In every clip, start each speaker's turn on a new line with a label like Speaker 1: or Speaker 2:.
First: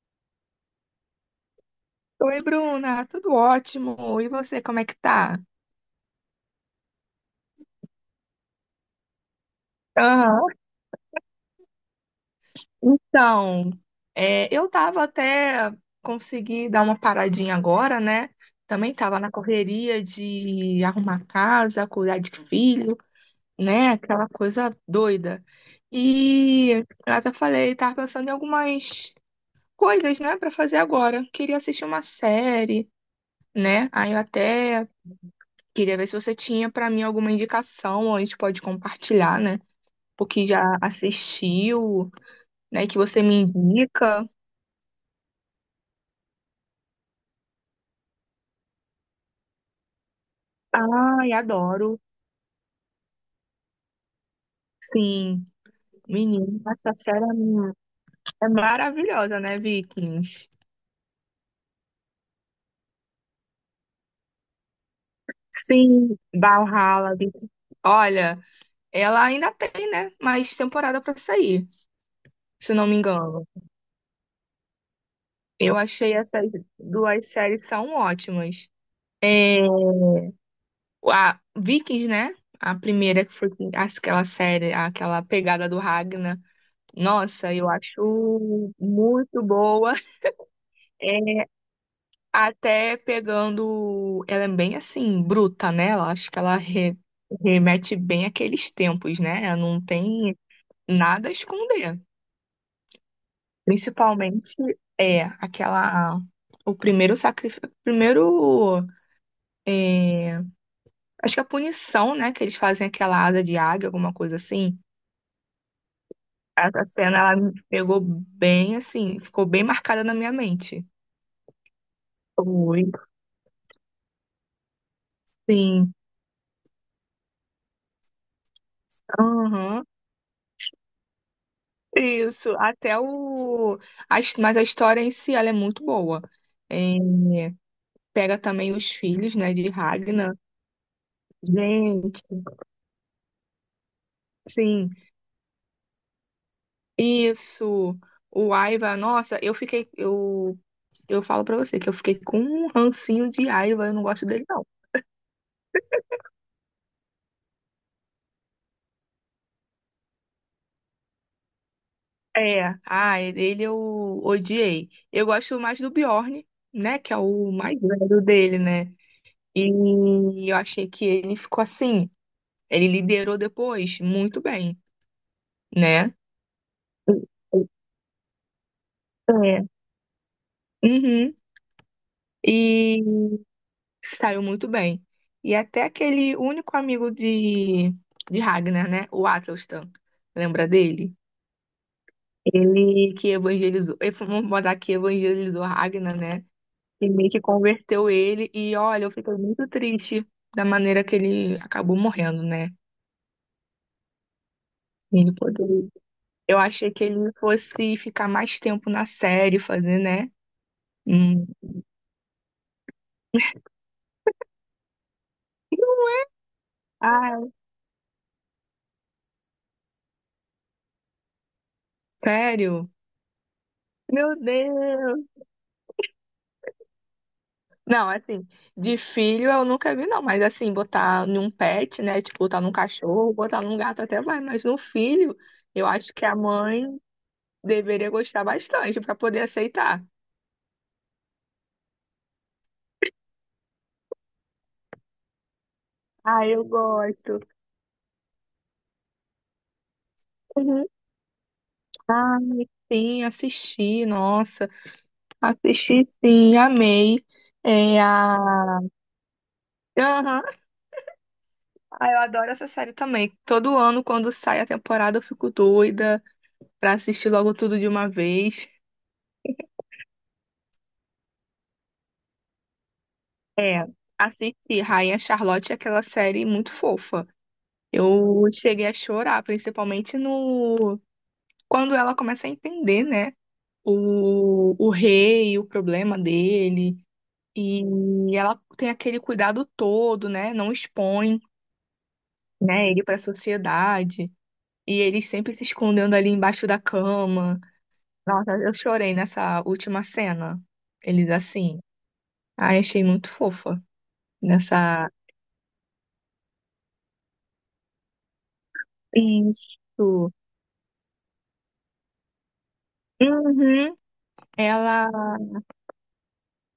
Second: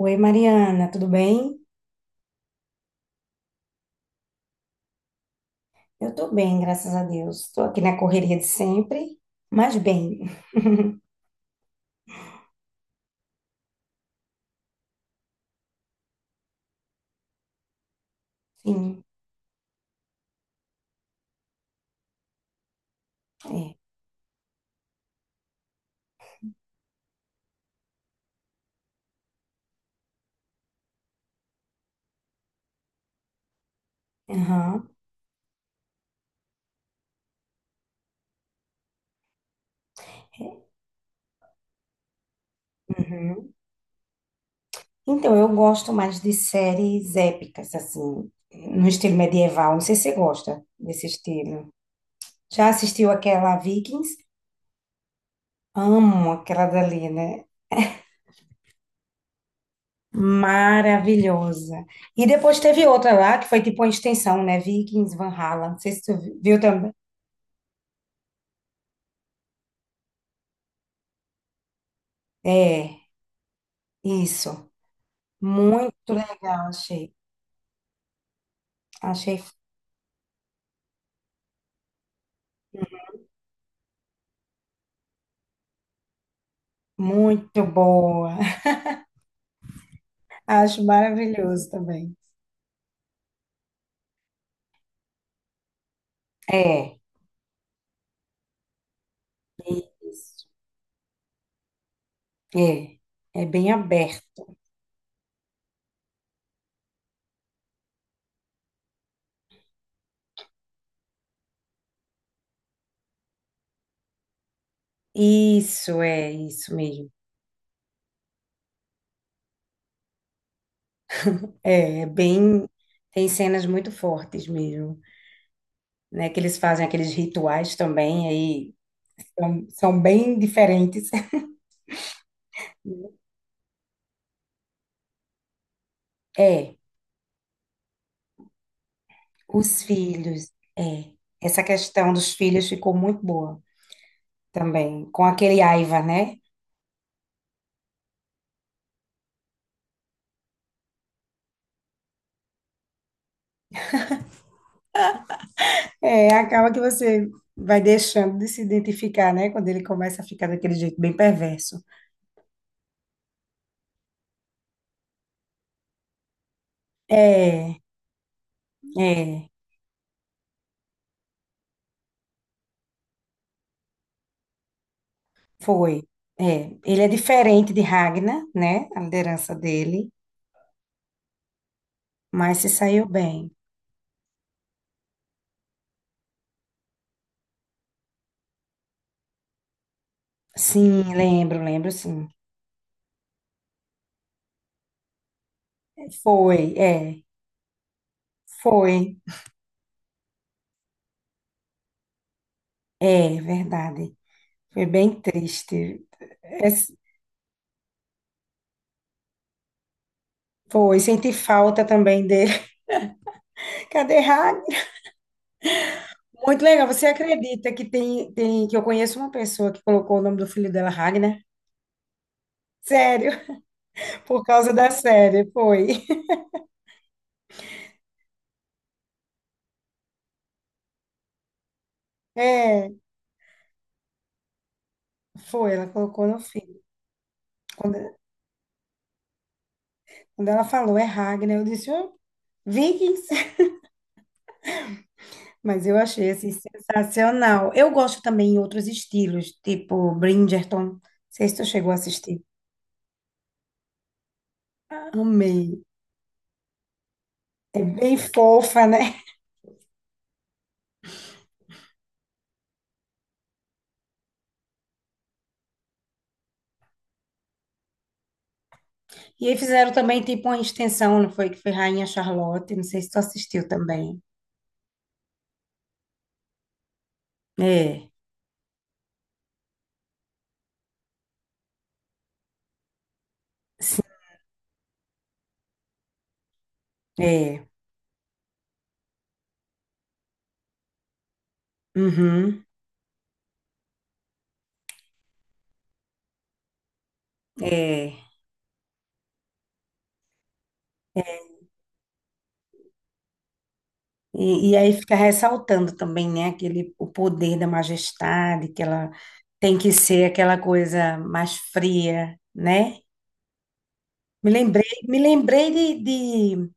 Speaker 1: Oi, Mariana, tudo bem?
Speaker 2: Oi, Bruna, tudo ótimo. E você, como é que tá?
Speaker 1: Eu tô bem, graças a Deus. Estou aqui na correria de sempre, mas bem.
Speaker 2: Aham. Então, eu tava até consegui dar uma paradinha agora, né? Também
Speaker 1: Sim,
Speaker 2: tava na correria de arrumar casa, cuidar de filho,
Speaker 1: é.
Speaker 2: né? Aquela coisa doida. E eu até falei, tava pensando em algumas coisas, né, pra fazer agora. Queria assistir uma série, né? Aí eu até
Speaker 1: Aham,
Speaker 2: queria ver se você tinha pra mim alguma indicação, ou a gente pode compartilhar, né? Porque já
Speaker 1: é,
Speaker 2: assistiu, né? Que você me
Speaker 1: uhum.
Speaker 2: indica.
Speaker 1: Então, eu gosto mais de séries épicas, assim, no estilo medieval. Não sei se você gosta desse
Speaker 2: Ai,
Speaker 1: estilo.
Speaker 2: adoro.
Speaker 1: Já assistiu aquela Vikings?
Speaker 2: Sim,
Speaker 1: Amo
Speaker 2: menina,
Speaker 1: aquela
Speaker 2: essa
Speaker 1: dali,
Speaker 2: série
Speaker 1: né?
Speaker 2: é mu- é maravilhosa, né, Vikings?
Speaker 1: Maravilhosa. E depois teve outra lá, que foi tipo uma extensão, né? Vikings, Valhalla. Não sei se
Speaker 2: Sim,
Speaker 1: tu viu também.
Speaker 2: Valhalla, Vikings. Olha, ela ainda tem, né, mais temporada pra sair, se não me
Speaker 1: É,
Speaker 2: engano.
Speaker 1: isso.
Speaker 2: Eu
Speaker 1: Muito
Speaker 2: achei essas
Speaker 1: legal, achei.
Speaker 2: duas séries são ótimas.
Speaker 1: Achei
Speaker 2: É, a Vikings, né? A primeira que aquela série, aquela pegada do Ragnar. Nossa,
Speaker 1: muito
Speaker 2: eu
Speaker 1: boa.
Speaker 2: acho muito boa.
Speaker 1: Acho
Speaker 2: É,
Speaker 1: maravilhoso também.
Speaker 2: até pegando. Ela é bem assim, bruta, né? Acho que
Speaker 1: É,
Speaker 2: remete bem àqueles tempos, né? Ela não tem
Speaker 1: isso.
Speaker 2: nada a esconder.
Speaker 1: É, é bem aberto.
Speaker 2: Principalmente é aquela. O primeiro sacrifício. Primeiro. é, Acho que a punição, né? Que eles fazem aquela asa de águia, alguma coisa assim.
Speaker 1: Isso, é isso
Speaker 2: Essa
Speaker 1: mesmo.
Speaker 2: cena, ela me pegou bem assim, ficou bem marcada na minha mente.
Speaker 1: É, é bem,
Speaker 2: Foi.
Speaker 1: tem cenas muito fortes mesmo,
Speaker 2: Sim.
Speaker 1: né? Que eles fazem aqueles rituais também, aí são,
Speaker 2: Uhum.
Speaker 1: são bem diferentes.
Speaker 2: Isso, até o. a his- Mas a história em si, ela é muito boa.
Speaker 1: É,
Speaker 2: É, pega também os filhos, né, de
Speaker 1: os
Speaker 2: Ragnar.
Speaker 1: filhos, é. Essa questão
Speaker 2: Gente,
Speaker 1: dos filhos ficou muito boa
Speaker 2: sim.
Speaker 1: também, com aquele Aiva, né?
Speaker 2: Isso. O Aiva, nossa, eu falo pra você que eu fiquei com um rancinho de Aiva, eu não gosto dele, não.
Speaker 1: É, acaba que você vai deixando de se identificar, né? Quando ele começa a ficar daquele jeito bem perverso.
Speaker 2: É, ele eu odiei. Eu gosto mais do Bjorn, né, que é o mais
Speaker 1: É,
Speaker 2: velho dele, né?
Speaker 1: é,
Speaker 2: E eu achei que ele ficou assim. Ele liderou depois muito bem,
Speaker 1: foi.
Speaker 2: né?
Speaker 1: É, ele é diferente de Ragnar, né? A liderança
Speaker 2: É.
Speaker 1: dele,
Speaker 2: Uhum.
Speaker 1: mas se
Speaker 2: E
Speaker 1: saiu bem.
Speaker 2: saiu muito bem. E até aquele único amigo de Ragnar, né? O Atelstan. Lembra
Speaker 1: Sim,
Speaker 2: dele?
Speaker 1: lembro, lembro, sim.
Speaker 2: Ele que evangelizou. Ele foi, vamos botar que evangelizou Ragnar, né?
Speaker 1: Foi,
Speaker 2: E
Speaker 1: é,
Speaker 2: meio que converteu ele. E olha, eu
Speaker 1: foi,
Speaker 2: fiquei muito triste da maneira que ele acabou morrendo, né?
Speaker 1: é, verdade. Foi bem
Speaker 2: Ele poderia.
Speaker 1: triste.
Speaker 2: Eu
Speaker 1: É,
Speaker 2: achei que ele fosse ficar mais tempo na série, fazer, né?
Speaker 1: foi, senti
Speaker 2: Hum.
Speaker 1: falta também dele. Cadê Ragnar? Muito legal. Você acredita que tem que eu conheço uma pessoa que colocou o nome do filho dela Ragnar?
Speaker 2: Sério?
Speaker 1: Sério,
Speaker 2: Meu
Speaker 1: por causa da
Speaker 2: Deus!
Speaker 1: série, foi.
Speaker 2: Não, assim, de filho eu nunca vi, não, mas assim, botar num pet, né? Tipo, botar num
Speaker 1: É,
Speaker 2: cachorro, botar num gato até vai, mas no filho,
Speaker 1: foi, ela
Speaker 2: eu acho que
Speaker 1: colocou
Speaker 2: a
Speaker 1: no fim.
Speaker 2: mãe deveria
Speaker 1: Quando,
Speaker 2: gostar bastante pra poder aceitar.
Speaker 1: quando ela falou é Ragnar, eu disse, oh, Vikings. Mas eu achei,
Speaker 2: Ah,
Speaker 1: assim,
Speaker 2: eu gosto.
Speaker 1: sensacional. Eu gosto também em outros estilos, tipo Bridgerton.
Speaker 2: Uhum.
Speaker 1: Não sei se tu chegou a
Speaker 2: Ah,
Speaker 1: assistir.
Speaker 2: sim, assisti, nossa,
Speaker 1: Amei.
Speaker 2: assisti sim, amei.
Speaker 1: É
Speaker 2: É
Speaker 1: bem
Speaker 2: a.
Speaker 1: fofa, né?
Speaker 2: Aham. Ah, eu adoro essa série também. Todo ano, quando sai a temporada, eu fico doida pra assistir logo tudo de uma vez.
Speaker 1: E aí fizeram também, tipo, uma extensão, não foi? Que foi Rainha Charlotte. Não sei se tu assistiu
Speaker 2: É,
Speaker 1: também.
Speaker 2: assisti Rainha Charlotte, é aquela série muito fofa.
Speaker 1: É,
Speaker 2: Eu cheguei a chorar, principalmente no quando ela começa a entender, né,
Speaker 1: sim,
Speaker 2: o rei, o problema dele,
Speaker 1: é.
Speaker 2: e ela tem aquele cuidado todo, né, não expõe,
Speaker 1: Uhum,
Speaker 2: né, ele para a sociedade, e ele sempre se escondendo ali embaixo da cama.
Speaker 1: é.
Speaker 2: Nossa, eu chorei nessa última cena. Eles assim, ai, achei muito fofa
Speaker 1: E aí
Speaker 2: nessa.
Speaker 1: fica ressaltando também, né, aquele, o poder da majestade, que ela tem que ser
Speaker 2: Isso.
Speaker 1: aquela coisa mais fria, né?
Speaker 2: Uhum.
Speaker 1: Me lembrei,
Speaker 2: Ela,
Speaker 1: me lembrei de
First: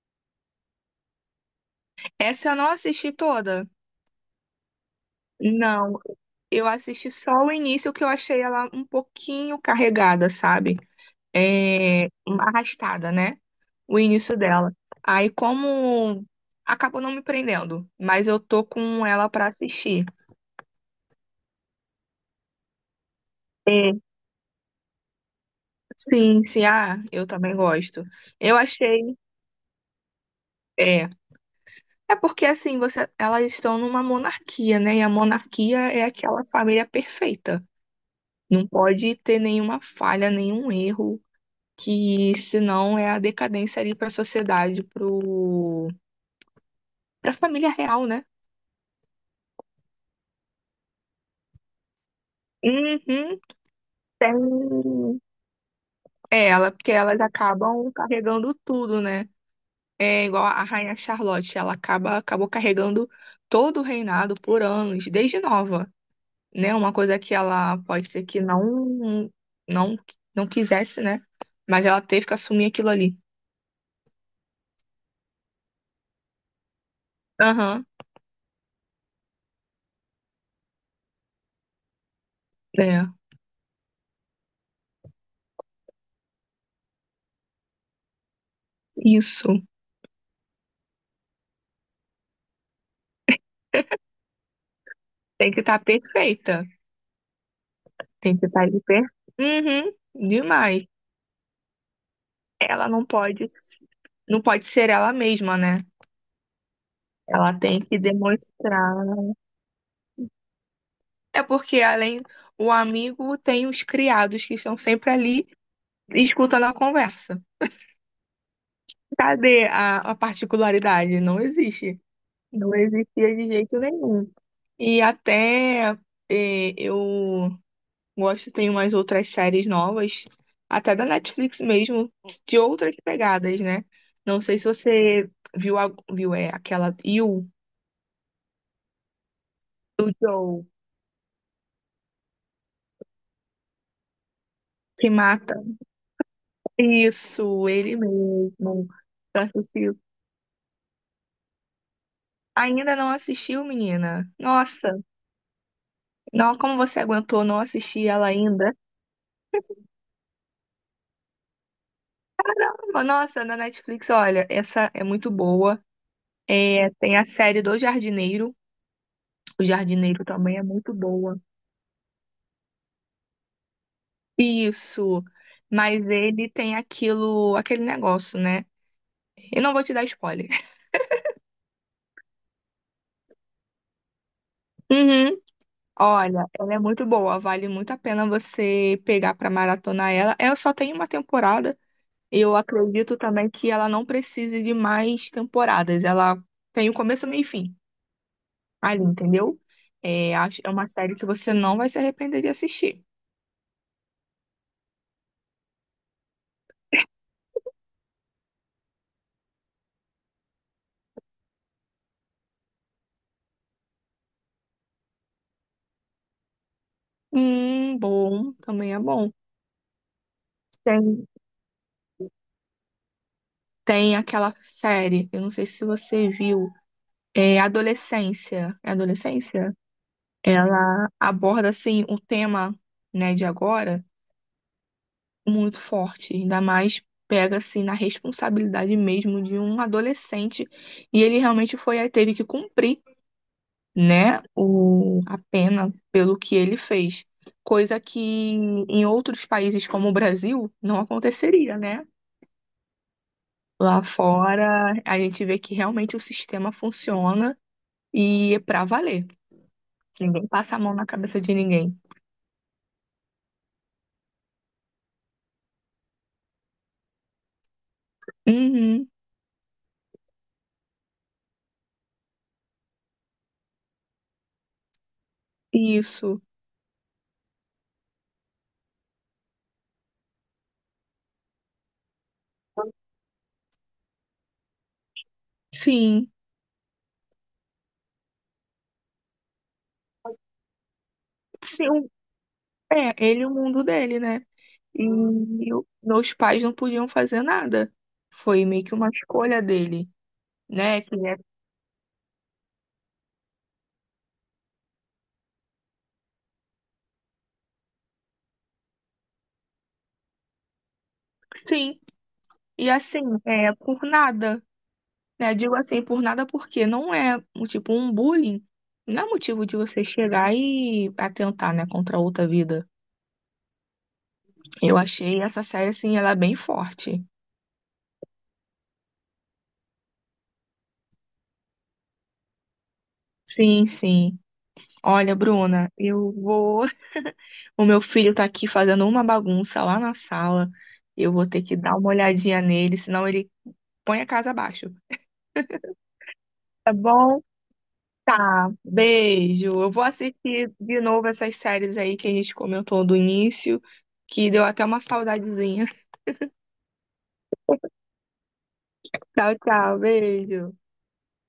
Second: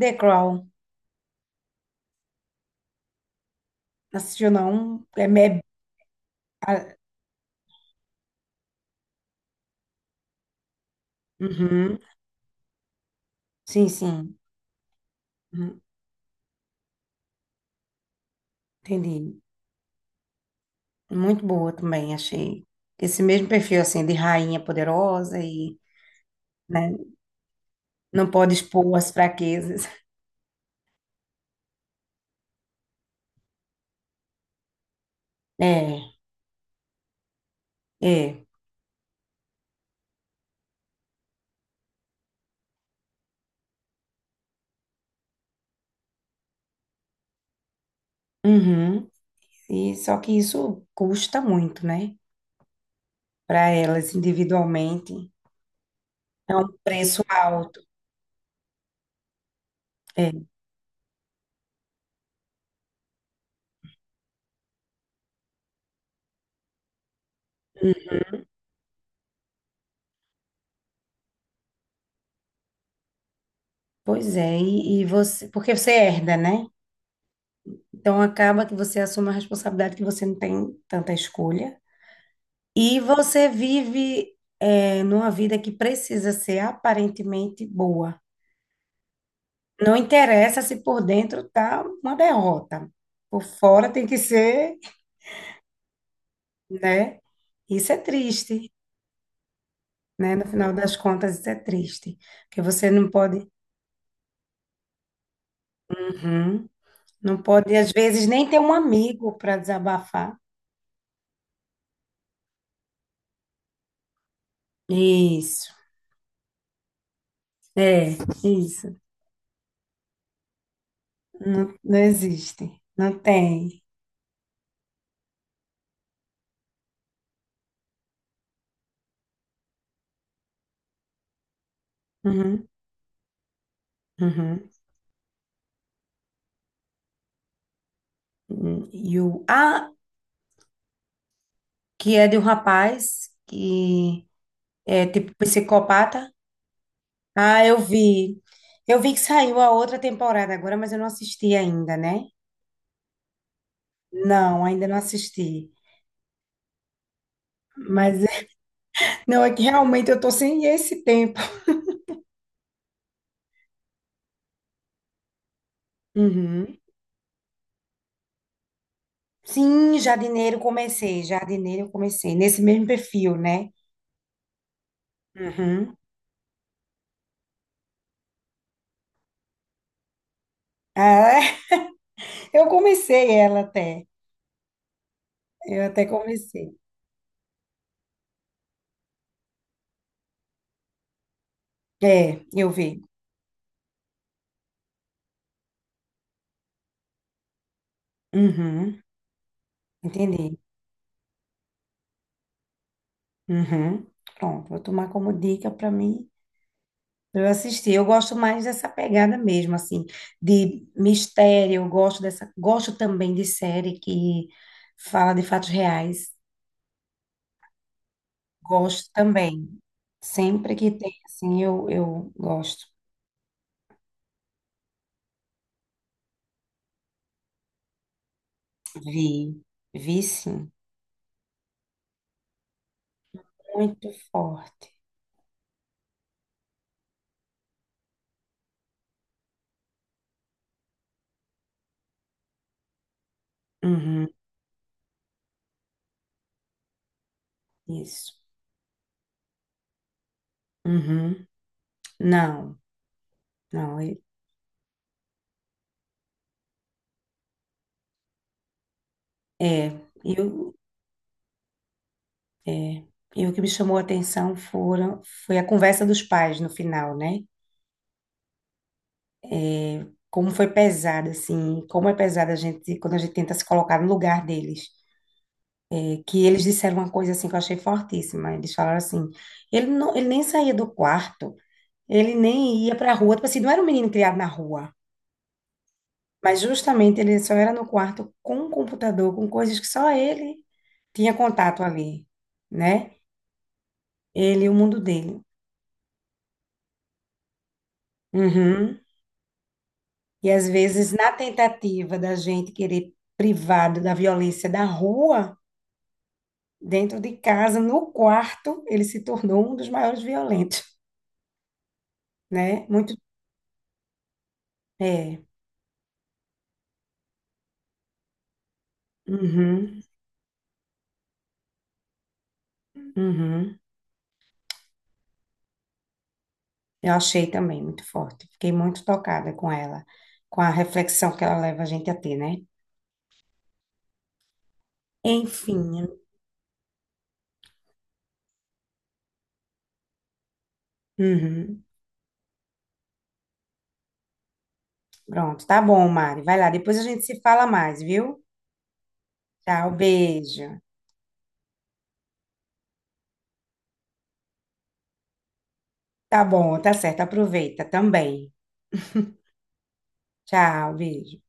Speaker 1: The Crown.
Speaker 2: essa eu não assisti toda.
Speaker 1: Assistiu, não? É, me-
Speaker 2: Não, eu
Speaker 1: ah,
Speaker 2: assisti só o início, que eu achei ela um pouquinho carregada, sabe?
Speaker 1: uhum,
Speaker 2: Arrastada, né?
Speaker 1: sim,
Speaker 2: O
Speaker 1: sim.
Speaker 2: início dela. Aí
Speaker 1: Uhum,
Speaker 2: como acabou não me prendendo, mas eu tô com ela
Speaker 1: entendi.
Speaker 2: pra assistir.
Speaker 1: Muito boa também, achei. Esse mesmo perfil,
Speaker 2: É.
Speaker 1: assim, de rainha poderosa e,
Speaker 2: Sim, sim,
Speaker 1: né,
Speaker 2: ah, eu também gosto.
Speaker 1: não pode
Speaker 2: Eu
Speaker 1: expor as
Speaker 2: achei,
Speaker 1: fraquezas.
Speaker 2: é, é porque assim, você, elas estão numa monarquia, né? E a monarquia é
Speaker 1: É,
Speaker 2: aquela família perfeita.
Speaker 1: é.
Speaker 2: Não pode ter nenhuma falha, nenhum erro. Que senão é a decadência ali para a sociedade, pro para a família real, né?
Speaker 1: Uhum. E só que isso custa muito, né?
Speaker 2: Uhum,
Speaker 1: Para elas
Speaker 2: tem.
Speaker 1: individualmente.
Speaker 2: É
Speaker 1: É um
Speaker 2: ela, porque elas
Speaker 1: preço alto.
Speaker 2: acabam carregando tudo, né? É
Speaker 1: É,
Speaker 2: igual a Rainha Charlotte, ela acaba acabou carregando todo o reinado por anos, desde nova, né? Uma coisa que ela pode ser que não não quisesse, né? Mas ela teve que assumir aquilo ali.
Speaker 1: pois é, e você, porque você herda, né?
Speaker 2: Aham,
Speaker 1: Então acaba que você assume a responsabilidade que você não tem tanta escolha. E
Speaker 2: é.
Speaker 1: você vive é, numa vida que precisa ser aparentemente boa.
Speaker 2: Isso.
Speaker 1: Não interessa se por dentro tá uma derrota. Por fora tem que ser,
Speaker 2: Tem que estar perfeita.
Speaker 1: né? Isso é
Speaker 2: Tem que estar
Speaker 1: triste,
Speaker 2: de perto. Uhum,
Speaker 1: né? No final
Speaker 2: demais.
Speaker 1: das contas, isso é triste. Porque
Speaker 2: Ela
Speaker 1: você
Speaker 2: não
Speaker 1: não
Speaker 2: pode,
Speaker 1: pode.
Speaker 2: não pode ser ela mesma, né?
Speaker 1: Uhum. Não
Speaker 2: Ela
Speaker 1: pode,
Speaker 2: tem
Speaker 1: às
Speaker 2: que
Speaker 1: vezes, nem ter um
Speaker 2: demonstrar.
Speaker 1: amigo para desabafar.
Speaker 2: É porque além o amigo tem os criados que estão sempre ali
Speaker 1: Isso.
Speaker 2: escutando a conversa.
Speaker 1: É, isso.
Speaker 2: Cadê a particularidade? Não
Speaker 1: Não, não
Speaker 2: existe.
Speaker 1: existe.
Speaker 2: Não
Speaker 1: Não
Speaker 2: existia de jeito
Speaker 1: tem.
Speaker 2: nenhum. E até eh, eu Gosto, tem umas outras séries novas, até da Netflix mesmo, de
Speaker 1: Uhum,
Speaker 2: outras pegadas, né? Não sei se
Speaker 1: uhum.
Speaker 2: você viu, aquela You,
Speaker 1: E o ah,
Speaker 2: do Joe,
Speaker 1: que é de um rapaz que é
Speaker 2: que
Speaker 1: tipo
Speaker 2: mata.
Speaker 1: psicopata. Ah,
Speaker 2: Isso,
Speaker 1: eu
Speaker 2: ele
Speaker 1: vi.
Speaker 2: mesmo.
Speaker 1: Eu vi que
Speaker 2: Eu
Speaker 1: saiu a
Speaker 2: assisti.
Speaker 1: outra temporada agora, mas eu não assisti ainda, né?
Speaker 2: Ainda não assistiu, menina?
Speaker 1: Não, ainda
Speaker 2: Nossa,
Speaker 1: não assisti.
Speaker 2: não, como você aguentou não assistir
Speaker 1: Mas
Speaker 2: ela ainda?
Speaker 1: não, é que realmente eu tô sem esse tempo.
Speaker 2: Caramba, nossa, na Netflix, olha, essa é muito boa.
Speaker 1: Uhum.
Speaker 2: É, tem a série do Jardineiro. O
Speaker 1: Sim,
Speaker 2: Jardineiro também
Speaker 1: jardineiro
Speaker 2: é muito
Speaker 1: comecei,
Speaker 2: boa.
Speaker 1: jardineiro eu comecei, nesse mesmo perfil, né?
Speaker 2: Isso.
Speaker 1: Uhum.
Speaker 2: Mas ele tem aquilo, aquele negócio, né? Eu não vou te dar spoiler.
Speaker 1: Ah, eu comecei ela até,
Speaker 2: Uhum.
Speaker 1: eu até
Speaker 2: Olha, ela
Speaker 1: comecei.
Speaker 2: é muito boa, vale muito a pena você pegar pra maratonar ela. Eu só tenho uma temporada.
Speaker 1: É,
Speaker 2: Eu
Speaker 1: eu vi.
Speaker 2: acredito também que ela não precise de mais temporadas. Ela tem o começo, meio e fim
Speaker 1: Uhum,
Speaker 2: ali, entendeu?
Speaker 1: entendi.
Speaker 2: É uma série que você não vai se arrepender de assistir.
Speaker 1: Uhum. Pronto, vou tomar como dica para mim, pra eu assistir. Eu gosto mais dessa pegada mesmo, assim, de mistério, eu gosto dessa, gosto também de série que fala de fatos reais,
Speaker 2: Bom, também é
Speaker 1: gosto
Speaker 2: bom.
Speaker 1: também. Sempre que tem,
Speaker 2: Tem,
Speaker 1: assim, eu gosto.
Speaker 2: tem aquela série, eu não sei se você viu. É
Speaker 1: Vi,
Speaker 2: adolescência?
Speaker 1: vi sim.
Speaker 2: Ela aborda, assim, um tema, né, de agora
Speaker 1: Muito forte.
Speaker 2: muito forte. Ainda mais pega, assim, na responsabilidade mesmo de um adolescente. E ele realmente foi, teve que cumprir,
Speaker 1: Uhum,
Speaker 2: né, a pena pelo que ele fez. Coisa que
Speaker 1: isso.
Speaker 2: em outros países como o Brasil não
Speaker 1: Uhum.
Speaker 2: aconteceria, né?
Speaker 1: Não, não.
Speaker 2: Lá fora, a gente vê que realmente o sistema funciona e é pra valer.
Speaker 1: E
Speaker 2: Ninguém
Speaker 1: o
Speaker 2: passa a mão na cabeça de ninguém.
Speaker 1: e o que me chamou a atenção foram, foi a conversa dos pais no final, né?
Speaker 2: Uhum,
Speaker 1: Como foi pesada, assim, como é pesada a gente, quando a gente tenta se colocar no lugar deles. É
Speaker 2: isso.
Speaker 1: que eles disseram uma coisa, assim, que eu achei fortíssima. Eles falaram assim, ele, não, ele nem saía do quarto, ele nem ia para a rua. Tipo assim, não era um menino criado na rua.
Speaker 2: Sim.
Speaker 1: Mas justamente ele só era no quarto com o computador, com coisas que só ele tinha contato
Speaker 2: Sim, o-
Speaker 1: ali, né?
Speaker 2: É, ele e o mundo dele, né?
Speaker 1: Ele e o mundo dele.
Speaker 2: Meus pais não podiam fazer nada. Foi meio que
Speaker 1: Uhum.
Speaker 2: uma escolha dele,
Speaker 1: E às
Speaker 2: né?
Speaker 1: vezes,
Speaker 2: Que
Speaker 1: na
Speaker 2: é.
Speaker 1: tentativa da gente querer privado da violência da rua, dentro de casa, no quarto, ele se tornou um dos maiores violentos,
Speaker 2: Sim.
Speaker 1: né?
Speaker 2: E
Speaker 1: Muito.
Speaker 2: assim, é por nada,
Speaker 1: É.
Speaker 2: né? Digo assim, por nada porque não é, um tipo, um bullying. Não é motivo de
Speaker 1: Uhum.
Speaker 2: você chegar e atentar, né, contra outra vida.
Speaker 1: Uhum.
Speaker 2: Eu achei essa série, assim, ela é bem
Speaker 1: Eu
Speaker 2: forte.
Speaker 1: achei também muito forte. Fiquei muito tocada com ela, com a reflexão que ela leva a gente a ter, né?
Speaker 2: Sim, sim. Olha, Bruna,
Speaker 1: Enfim.
Speaker 2: eu vou. O meu filho tá aqui fazendo uma bagunça lá na sala. Eu vou ter que
Speaker 1: Uhum.
Speaker 2: dar uma olhadinha nele, senão ele põe a casa abaixo.
Speaker 1: Pronto, tá bom, Mari. Vai lá,
Speaker 2: Tá
Speaker 1: depois a gente se
Speaker 2: bom?
Speaker 1: fala mais, viu?
Speaker 2: Tá. Beijo. Eu
Speaker 1: Tchau,
Speaker 2: vou assistir
Speaker 1: beijo.
Speaker 2: de novo essas séries aí que a gente comentou do início, que deu até uma saudadezinha.
Speaker 1: Tá bom, tá certo, aproveita também.
Speaker 2: Tchau, tchau. Beijo.
Speaker 1: Tchau, beijo.